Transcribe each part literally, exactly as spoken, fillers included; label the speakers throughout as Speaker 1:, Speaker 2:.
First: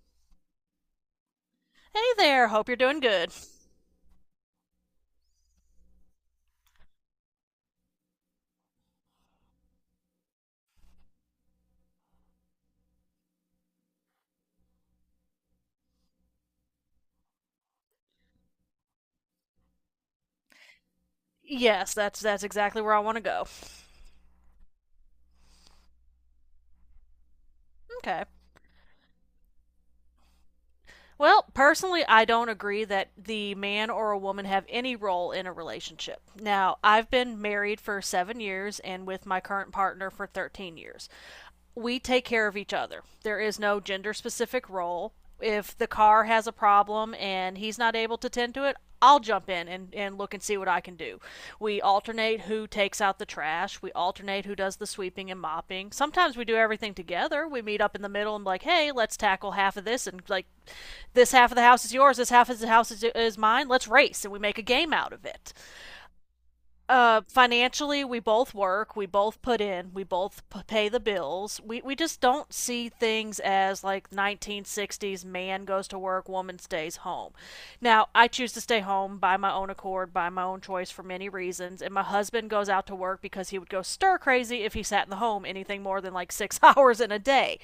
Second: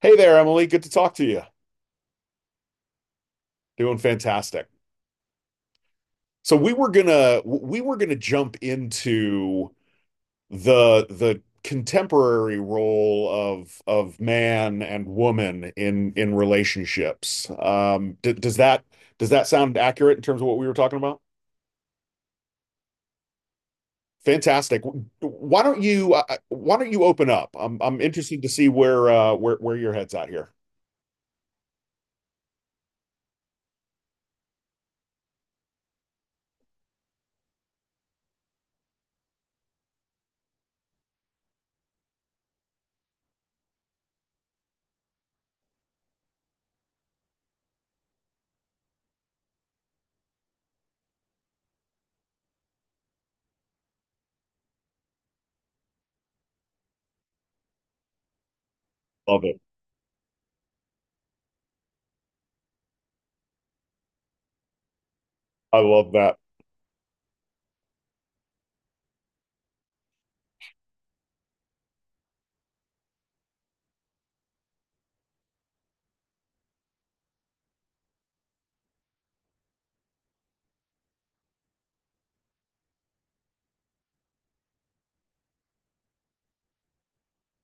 Speaker 1: Hey there, Emily. Good to talk to you.
Speaker 2: Hey there, hope you're doing good.
Speaker 1: Doing fantastic. So we were gonna we were gonna jump into the the contemporary role of of man and woman in in relationships. Um, d does that does that sound accurate in terms of what we were talking about?
Speaker 2: Yes, that's that's exactly where I want to go.
Speaker 1: Fantastic. Why don't you uh, uh, why don't you open up? I'm I'm
Speaker 2: Okay.
Speaker 1: interested to see where uh where where your head's at here.
Speaker 2: Well, personally, I don't agree that the man or a woman have any role in a relationship. Now, I've been married for seven years and with my current partner for thirteen years. We take care of each other. There is no gender specific role. If the car has a problem and he's not able to attend to it, I'll jump in and, and look and see what I can do. We alternate who takes out the trash. We alternate who does the sweeping and mopping. Sometimes we do everything together. We meet up in the middle and be like, hey, let's
Speaker 1: Love
Speaker 2: tackle
Speaker 1: it.
Speaker 2: half of this, and like this half of the house is yours, this half of the house is, is mine. Let's race and we make a game out of it.
Speaker 1: I love that.
Speaker 2: Uh, financially, we both work, we both put in, we both p- pay the bills. We we just don't see things as like nineteen sixties man goes to work, woman stays home. Now, I choose to stay home by my own accord, by my own choice for many reasons, and my husband goes out to work because he would go stir crazy if he sat in the home anything more than like six hours in a day.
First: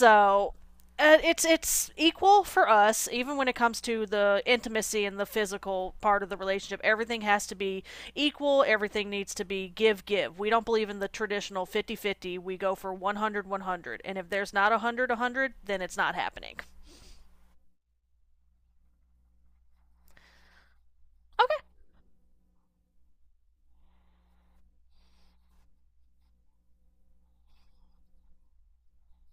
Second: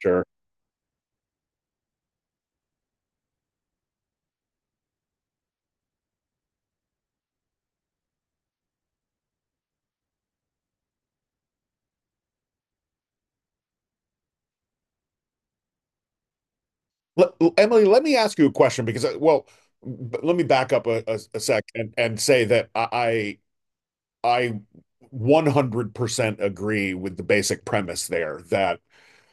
Speaker 1: Sure.
Speaker 2: uh, it's it's equal for us. Even when it comes to the intimacy and the physical part of the relationship, everything has to be equal, everything needs to be give give we don't believe in the traditional fifty fifty. We go for one hundred one hundred. And if there's not 100-100, then it's not happening.
Speaker 1: Let- Emily, let me ask you a question because, uh, well, b- let me back up a, a, a sec and, and say that I I one hundred percent agree with the basic premise there that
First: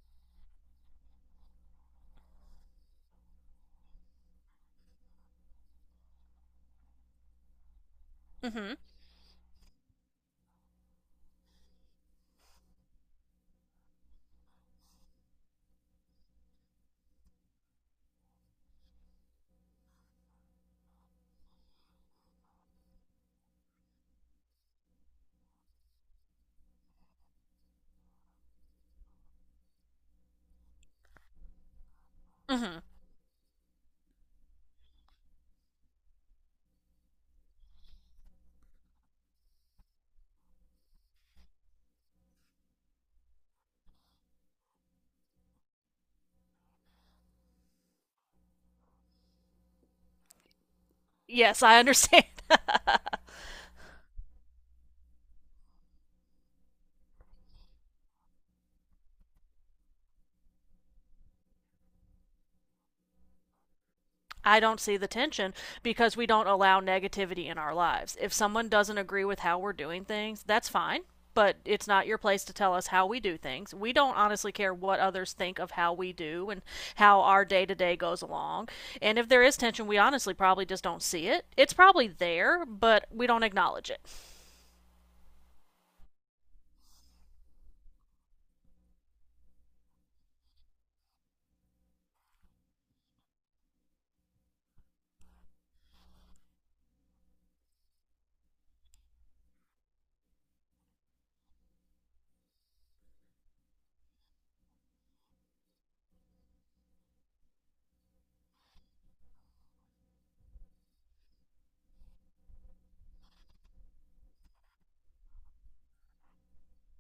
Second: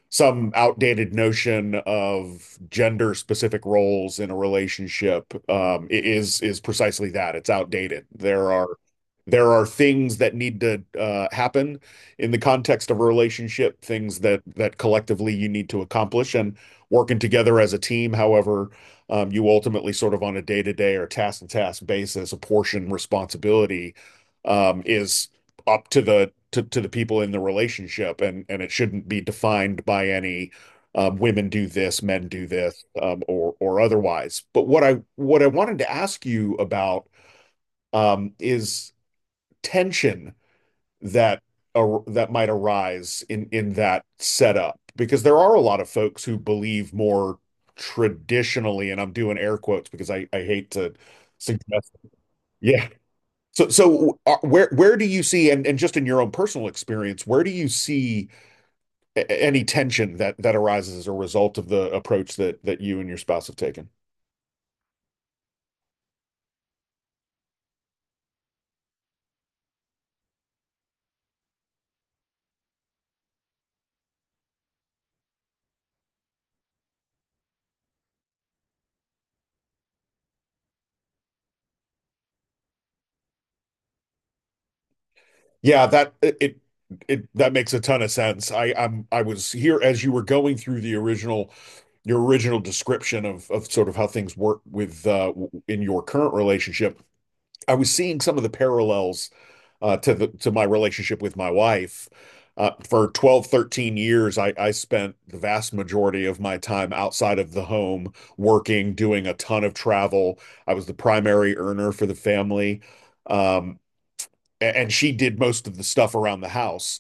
Speaker 1: some outdated notion of gender specific roles in a relationship, um, i- is is precisely that. It's outdated. There
Speaker 2: Okay.
Speaker 1: are
Speaker 2: Mhm.
Speaker 1: there are things that need to uh, happen in the context of a relationship, things that that collectively you need to accomplish, and working together as a team. However, um, you ultimately sort of on a day-to-day or task-to-task basis, apportion responsibility um, is up to the to to the people in the relationship, and and it shouldn't be defined by any, um, women do this, men do
Speaker 2: Mhm.
Speaker 1: this, um, or or otherwise. But What I what I wanted to ask you about, um, is tension that ar that might arise in in that setup, because there are a lot of folks who believe more traditionally, and I'm doing air quotes because I I hate to
Speaker 2: Yes, I
Speaker 1: suggest. it.
Speaker 2: understand.
Speaker 1: Yeah. So so uh, where where do you see, and and just in your own personal experience, where do you see a- any tension that that arises as a result of the approach that that you and your spouse have taken?
Speaker 2: I don't see the tension because we don't allow negativity in our lives. If someone doesn't agree with how we're doing things, that's fine, but it's not your place to tell us how we do things. We don't honestly care what others think of how we do and how our day to day goes along. And if there is tension, we honestly probably just don't see it. It's probably there, but we don't acknowledge it.
Speaker 1: Yeah, that it it that makes a ton of sense. I I'm I was here as you were going through the original your original description of of sort of how things work with uh w- in your current relationship. I was seeing some of the parallels uh to the to my relationship with my wife. Uh, for twelve thirteen years, I, I spent the vast majority of my time outside of the home, working, doing a ton of travel. I was the primary earner for the family. Um, and she did most of the stuff around the house.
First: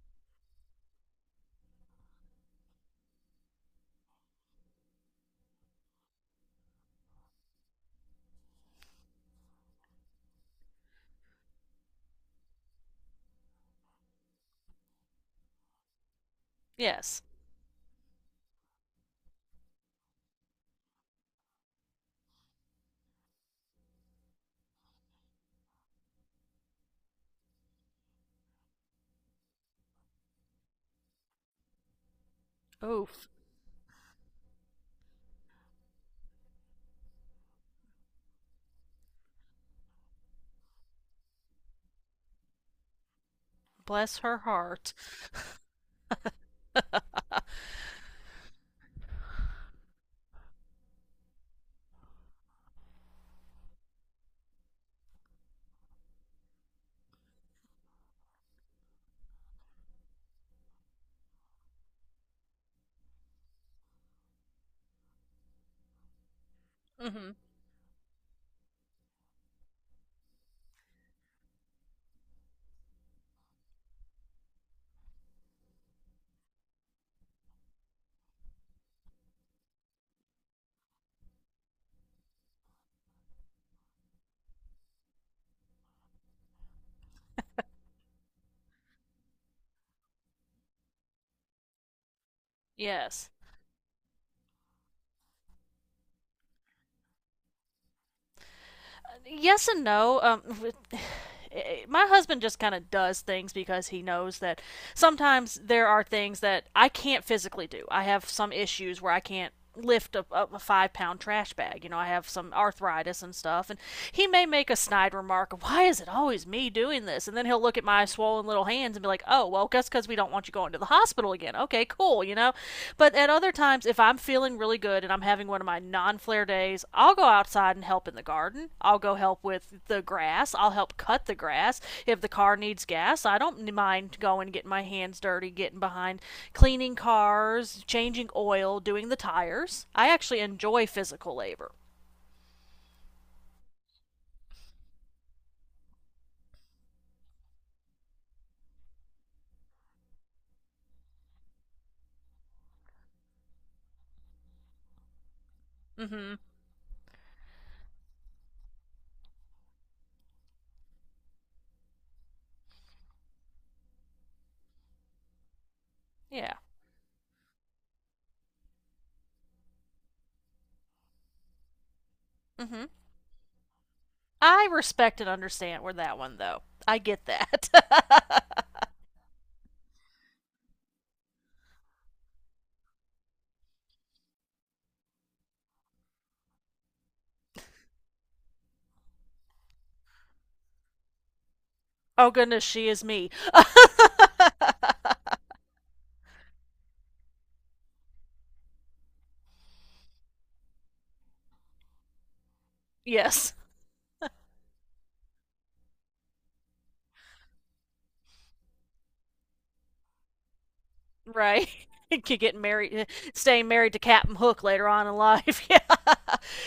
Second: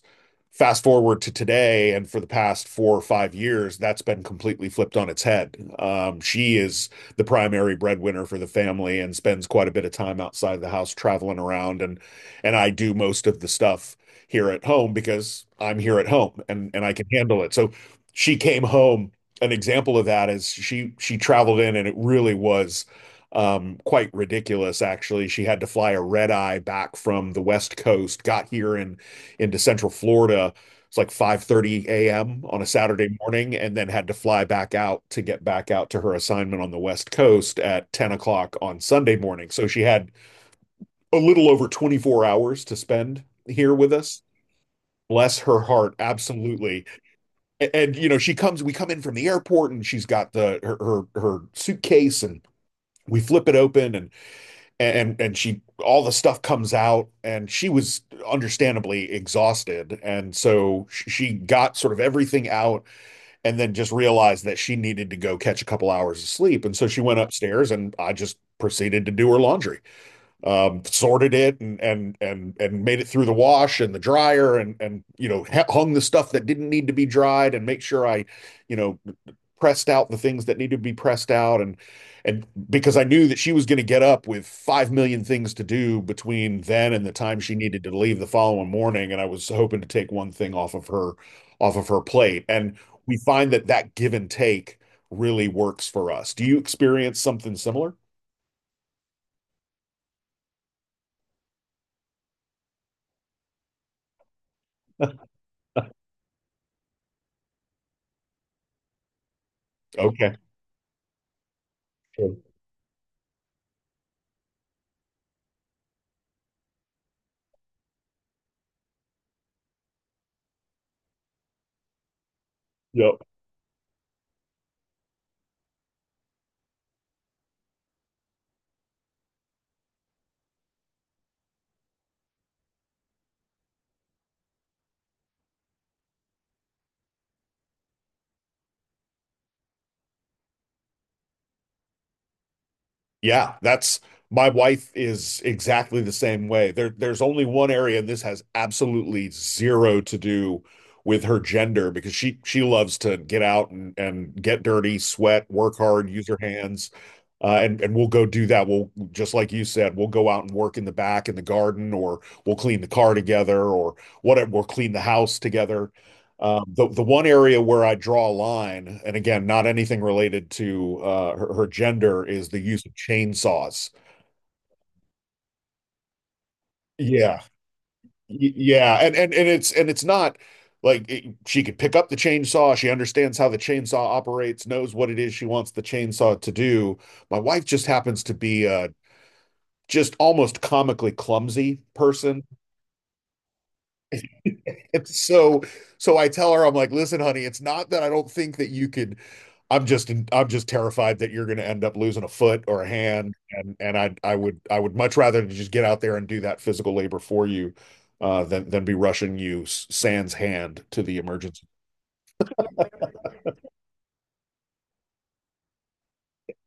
Speaker 1: Fast forward to today, and for the past four or five years, that's been completely flipped on its head. Um, she is the primary breadwinner for the family and spends quite a bit of time outside of the house traveling around, and and I do most of the stuff here at home because I'm here at home and and I can
Speaker 2: Yes.
Speaker 1: handle it. So she came home. An example of that is she she traveled in, and it really was, um, quite ridiculous, actually. She had to fly a red eye back from the West Coast, got here in into Central Florida. It's like five thirty a m on a Saturday
Speaker 2: Oof.
Speaker 1: morning, and then had to fly back out to get back out to her assignment on the West Coast at ten o'clock on Sunday morning. So she had a little over twenty-four hours to spend here with
Speaker 2: Bless
Speaker 1: us.
Speaker 2: her heart.
Speaker 1: Bless her heart, absolutely. A- And, you know, she comes, we come in from the airport, and she's got the her her, her suitcase, and we flip it open, and and and she, all the stuff comes out, and she was understandably exhausted, and so sh- she got sort of everything out, and then just realized that she needed to go catch a couple hours of sleep, and so she went
Speaker 2: Hmm.
Speaker 1: upstairs, and I just proceeded to do her laundry, um, sorted it, and and and and made it through the wash and the dryer, and and you know hung the stuff that didn't need to be dried, and make sure I, you know, pressed out the things that needed to be pressed out, and and because I knew that she was going to get up with five million things to do between then and the time she needed to leave the following morning, and I was hoping to take one thing off of her off of her plate. And we
Speaker 2: Yes.
Speaker 1: find that that give and take really works for us. Do you experience something similar?
Speaker 2: Yes and no. Um, my husband just kind of does things because he knows that sometimes there are things that I can't physically do. I have some issues where I can't lift a,
Speaker 1: Okay.
Speaker 2: a five pound trash bag. You know, I have
Speaker 1: Sure.
Speaker 2: some arthritis and stuff, and he may make a snide remark, of, "Why is it always me doing this?" And then he'll look at my swollen little hands and be like, "Oh, well, guess because we don't want you" going to the hospital again. Okay, cool, you know? But
Speaker 1: Yep.
Speaker 2: at other times, if I'm feeling really good and I'm having one of my non flare days, I'll go outside and help in the garden. I'll go help with the grass. I'll help cut the grass. If the car needs gas, I don't mind going, getting my hands dirty, getting behind cleaning cars, changing oil, doing the tires. I actually enjoy physical labor.
Speaker 1: Yeah, that's My wife is exactly the same way. There, there's only one area, and this has absolutely zero to do with her gender, because she she loves to get out and and get dirty, sweat, work hard,
Speaker 2: Mm
Speaker 1: use
Speaker 2: hmm.
Speaker 1: her hands, uh, and and we'll go do that. We'll just like you said, we'll go out and work in the back in the garden, or we'll clean the car together, or whatever. We'll clean the house together.
Speaker 2: Yeah.
Speaker 1: Um, the the one area where I draw a line, and again, not anything related to, uh, her, her gender, is the
Speaker 2: Mm
Speaker 1: use
Speaker 2: hmm.
Speaker 1: of chainsaws.
Speaker 2: I respect and understand where that one, though. I get
Speaker 1: Yeah,
Speaker 2: that.
Speaker 1: Y- yeah, and and and it's, and it's not like it- she could pick up the chainsaw. She understands how the chainsaw operates, knows what it is she wants the chainsaw to do. My wife just happens to be a just almost comically clumsy
Speaker 2: Oh,
Speaker 1: person.
Speaker 2: goodness, she is me.
Speaker 1: And so so I tell her, I'm like, listen, honey, it's not that I don't think that you could. I'm just I'm just terrified that you're going to end up losing a foot or a hand,
Speaker 2: Yes,
Speaker 1: and and I I would I would much rather just get out there and do that physical labor for you, uh, than than be rushing you s- sans hand to the emergency
Speaker 2: right. Could get married, staying married to Captain Hook later on in life. Yeah.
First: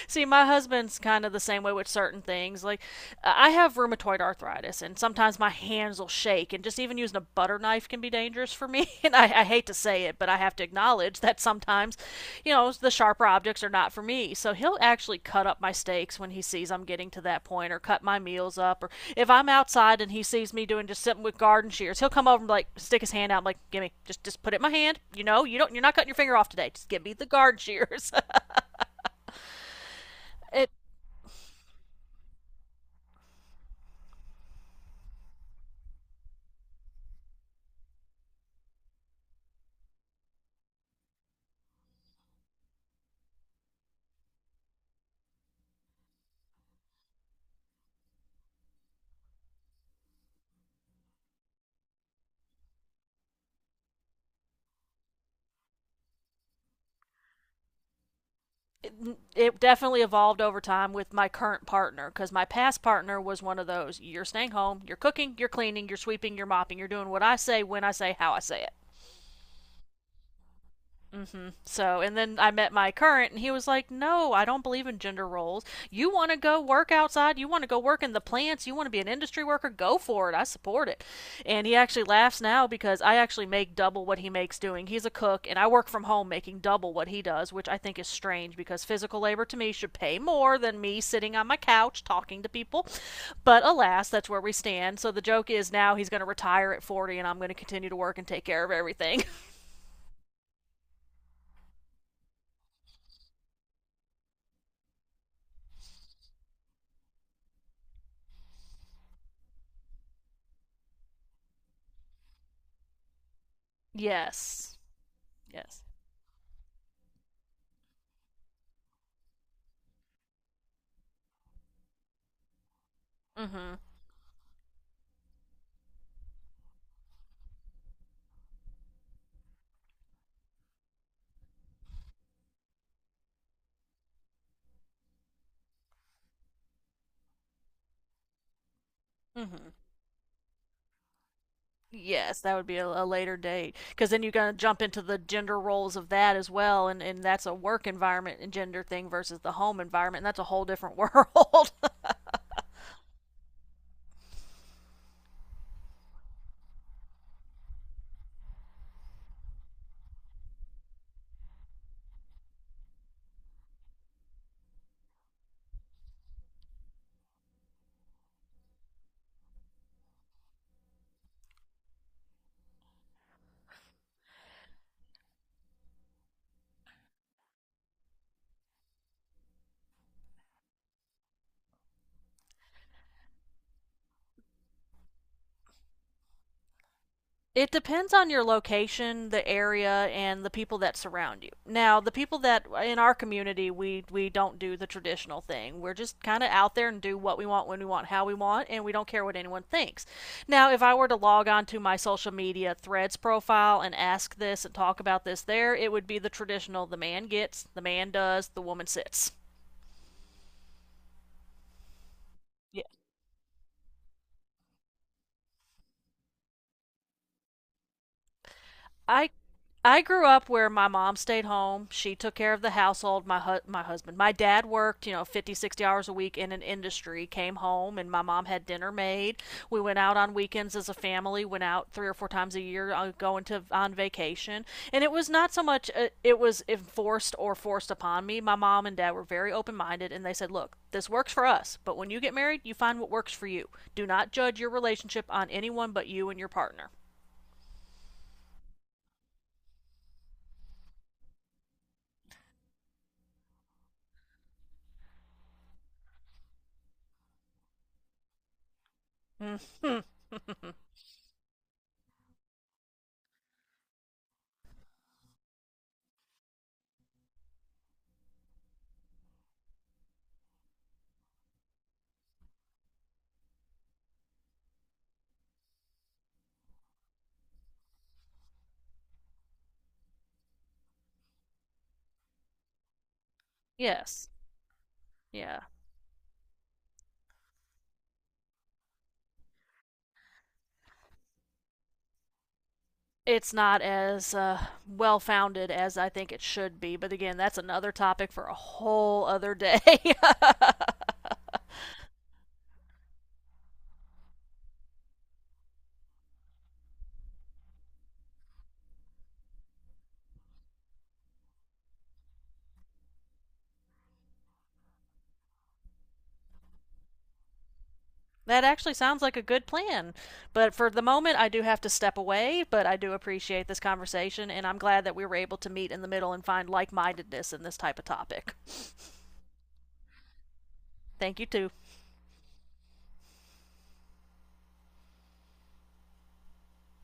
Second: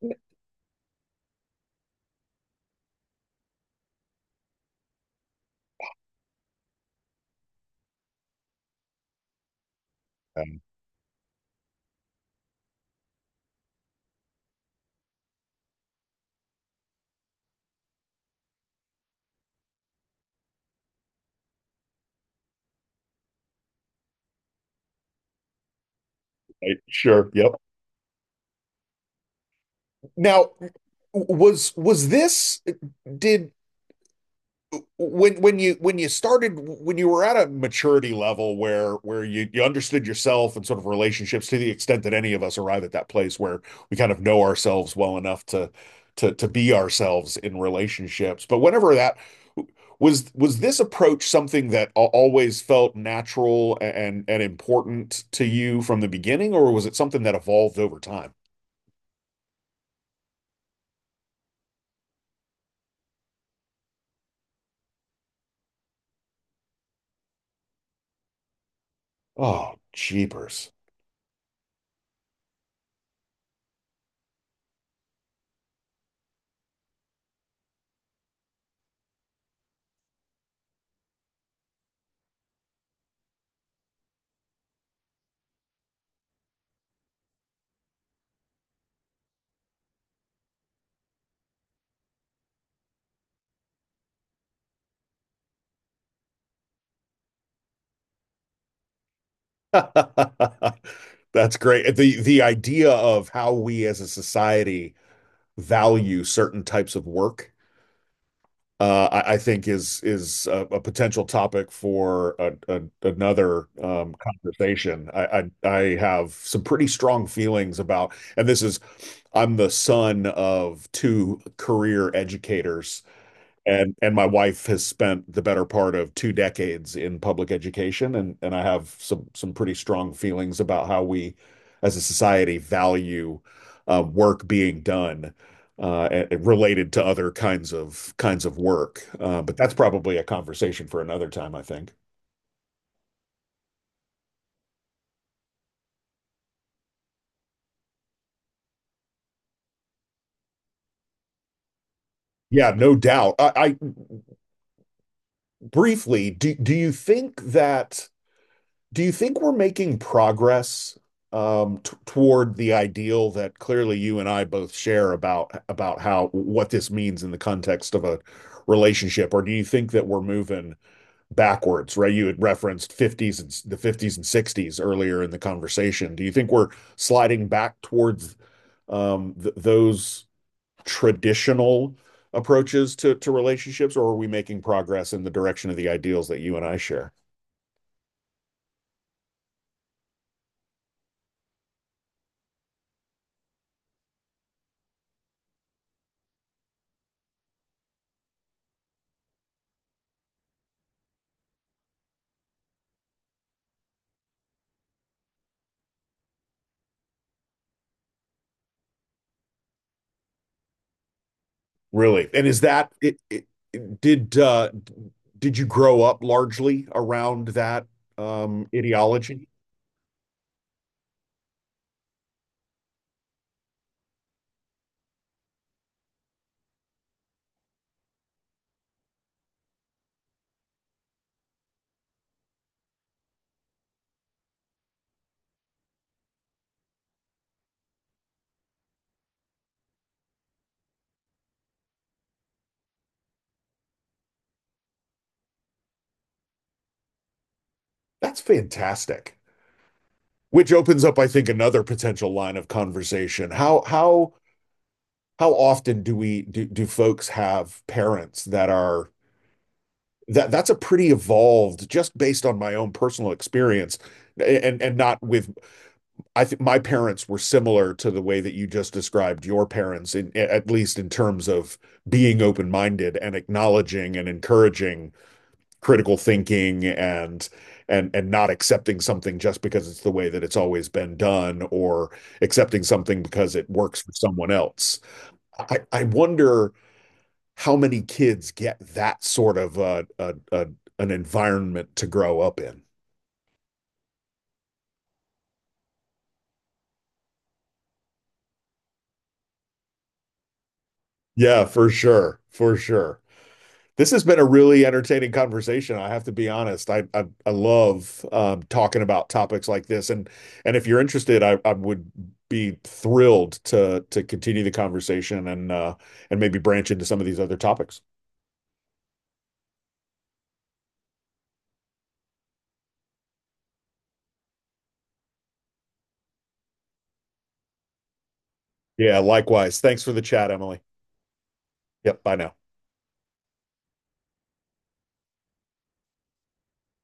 Speaker 2: See, my husband's kind of the same way with certain things. Like, I have rheumatoid arthritis, and sometimes my hands will shake, and just even using a butter knife can be dangerous for me. And I, I hate to say it, but I have
Speaker 1: room."
Speaker 2: to acknowledge that sometimes, you know, the sharper objects are not for me. So he'll actually cut up my steaks when he sees I'm getting to that point, or cut my meals up, or if I'm outside and he sees me doing just something with garden shears, he'll come over and like stick his hand out, and like, give me, just just put it in my hand. You know, you don't, you're not cutting your finger off today.
Speaker 1: Right?
Speaker 2: Just give me the
Speaker 1: Sure. Yep.
Speaker 2: garden shears.
Speaker 1: Now,
Speaker 2: it
Speaker 1: was was this did when when you when you started, when you were at a maturity level where where you you understood yourself and sort of relationships, to the extent that any of us arrive at that place where we kind of know ourselves well enough to to to be ourselves in relationships, but whenever that was was this approach something that always felt natural and and important to you from the beginning, or was it something that evolved over time?
Speaker 2: it, it definitely evolved over time with my current partner, because my past partner was one of those, you're staying home, you're cooking, you're cleaning, you're sweeping, you're mopping, you're doing what I say, when I say, how I say it.
Speaker 1: Oh, jeepers.
Speaker 2: So, and then I met my current, and he was like, no, I don't believe in gender roles. You want to go work outside? You want to go work in the plants? You want to be an industry worker? Go for it. I support it. And he actually laughs now because I actually make double what he makes doing. He's a cook, and I work from home making double what he does, which I think is strange because physical labor to me should pay more than me sitting on my couch talking to people. But alas, that's where we stand. So the joke is now he's going to retire at forty, and I'm going to continue to work and take care of everything.
Speaker 1: That's great. The the idea of how we as a society value certain types of work, uh, I, I think is is a, a potential topic for a, a, another, um,
Speaker 2: Yes.
Speaker 1: conversation. I, I I
Speaker 2: Yes.
Speaker 1: have some pretty strong feelings about, and this is, I'm the son of two career educators,
Speaker 2: Mm-hmm.
Speaker 1: and and my wife has spent the better part of two decades in public education, and and I have some some pretty strong feelings about how we, as a society, value uh, work being done, uh, a- related to other kinds of kinds of work. Uh, but
Speaker 2: Mm-hmm.
Speaker 1: that's probably a conversation for another time, I think.
Speaker 2: Yes, that would be a, a later date, because then you're going to jump into the gender roles of that as well, and, and that's a work environment and gender thing versus the home environment, and that's a whole different world.
Speaker 1: Yeah, no doubt. I, I Briefly, do do you think that Do you think we're making progress, um, t toward the ideal that clearly you and I both share about about how what this means in the context of a relationship? Or do you think that we're moving backwards, right? You had referenced fifties, and the fifties and sixties earlier in the conversation. Do you think we're sliding back towards, um, th those traditional approaches to to relationships, or are we making progress in the direction of the ideals that you and I share?
Speaker 2: It depends on your location, the area, and the people that surround you. Now, the people that in our community, we we don't do the traditional thing. We're just kind of out there and do what we want, when we want, how we want, and we don't care what anyone thinks. Now, if I were to log on to my social media threads profile and ask this and talk about this there, it would be the traditional, the man gets, the man does, the woman sits.
Speaker 1: Really? And is that it, it it- did uh did you grow up largely around that, um
Speaker 2: I
Speaker 1: ideology?
Speaker 2: I grew up where my mom stayed home. She took care of the household, my hu- my husband. My dad worked, you know, fifty sixty hours a week in an industry, came home and my mom had dinner made. We went out on weekends as a family, went out three or four times a year, uh, going to on vacation. And it was not so much uh, it was enforced or forced upon me. My mom and dad were very open-minded and they said, "Look, this works for us, but when you get married, you find what works for you. Do not judge your relationship on anyone but you and your partner."
Speaker 1: That's fantastic. Which opens up, I think, another potential line of conversation. How how how often do we do, do folks have parents that are that that's
Speaker 2: Mm-hmm.
Speaker 1: a pretty evolved, just based on my own personal experience, and and not with I think my parents were similar to the way that you just described your parents, in, at least in terms of being open-minded and acknowledging and encouraging critical thinking and and and not accepting something just because it's the way that it's always been done, or accepting something because it works for
Speaker 2: Yes.
Speaker 1: someone else.
Speaker 2: Yeah.
Speaker 1: I, I wonder how many kids get that sort of a, a, a an environment to grow up in.
Speaker 2: It's not as uh, well founded as I think it should be, but again, that's another topic for a whole other day.
Speaker 1: Yeah, for sure, for sure. This has been a really entertaining conversation. I have to be honest. I I, I love, um, talking about topics like this, and and if you're interested, I, I would be thrilled to to continue the conversation and, uh, and maybe branch into some of these other topics.
Speaker 2: That actually sounds like a good plan. But for the moment, I do have to step away, but I do appreciate this conversation, and I'm glad that we were able to meet in the middle and find like mindedness in this type of topic.
Speaker 1: Yeah, likewise. Thanks for the chat, Emily.
Speaker 2: Thank you, too.
Speaker 1: Yep. Bye now.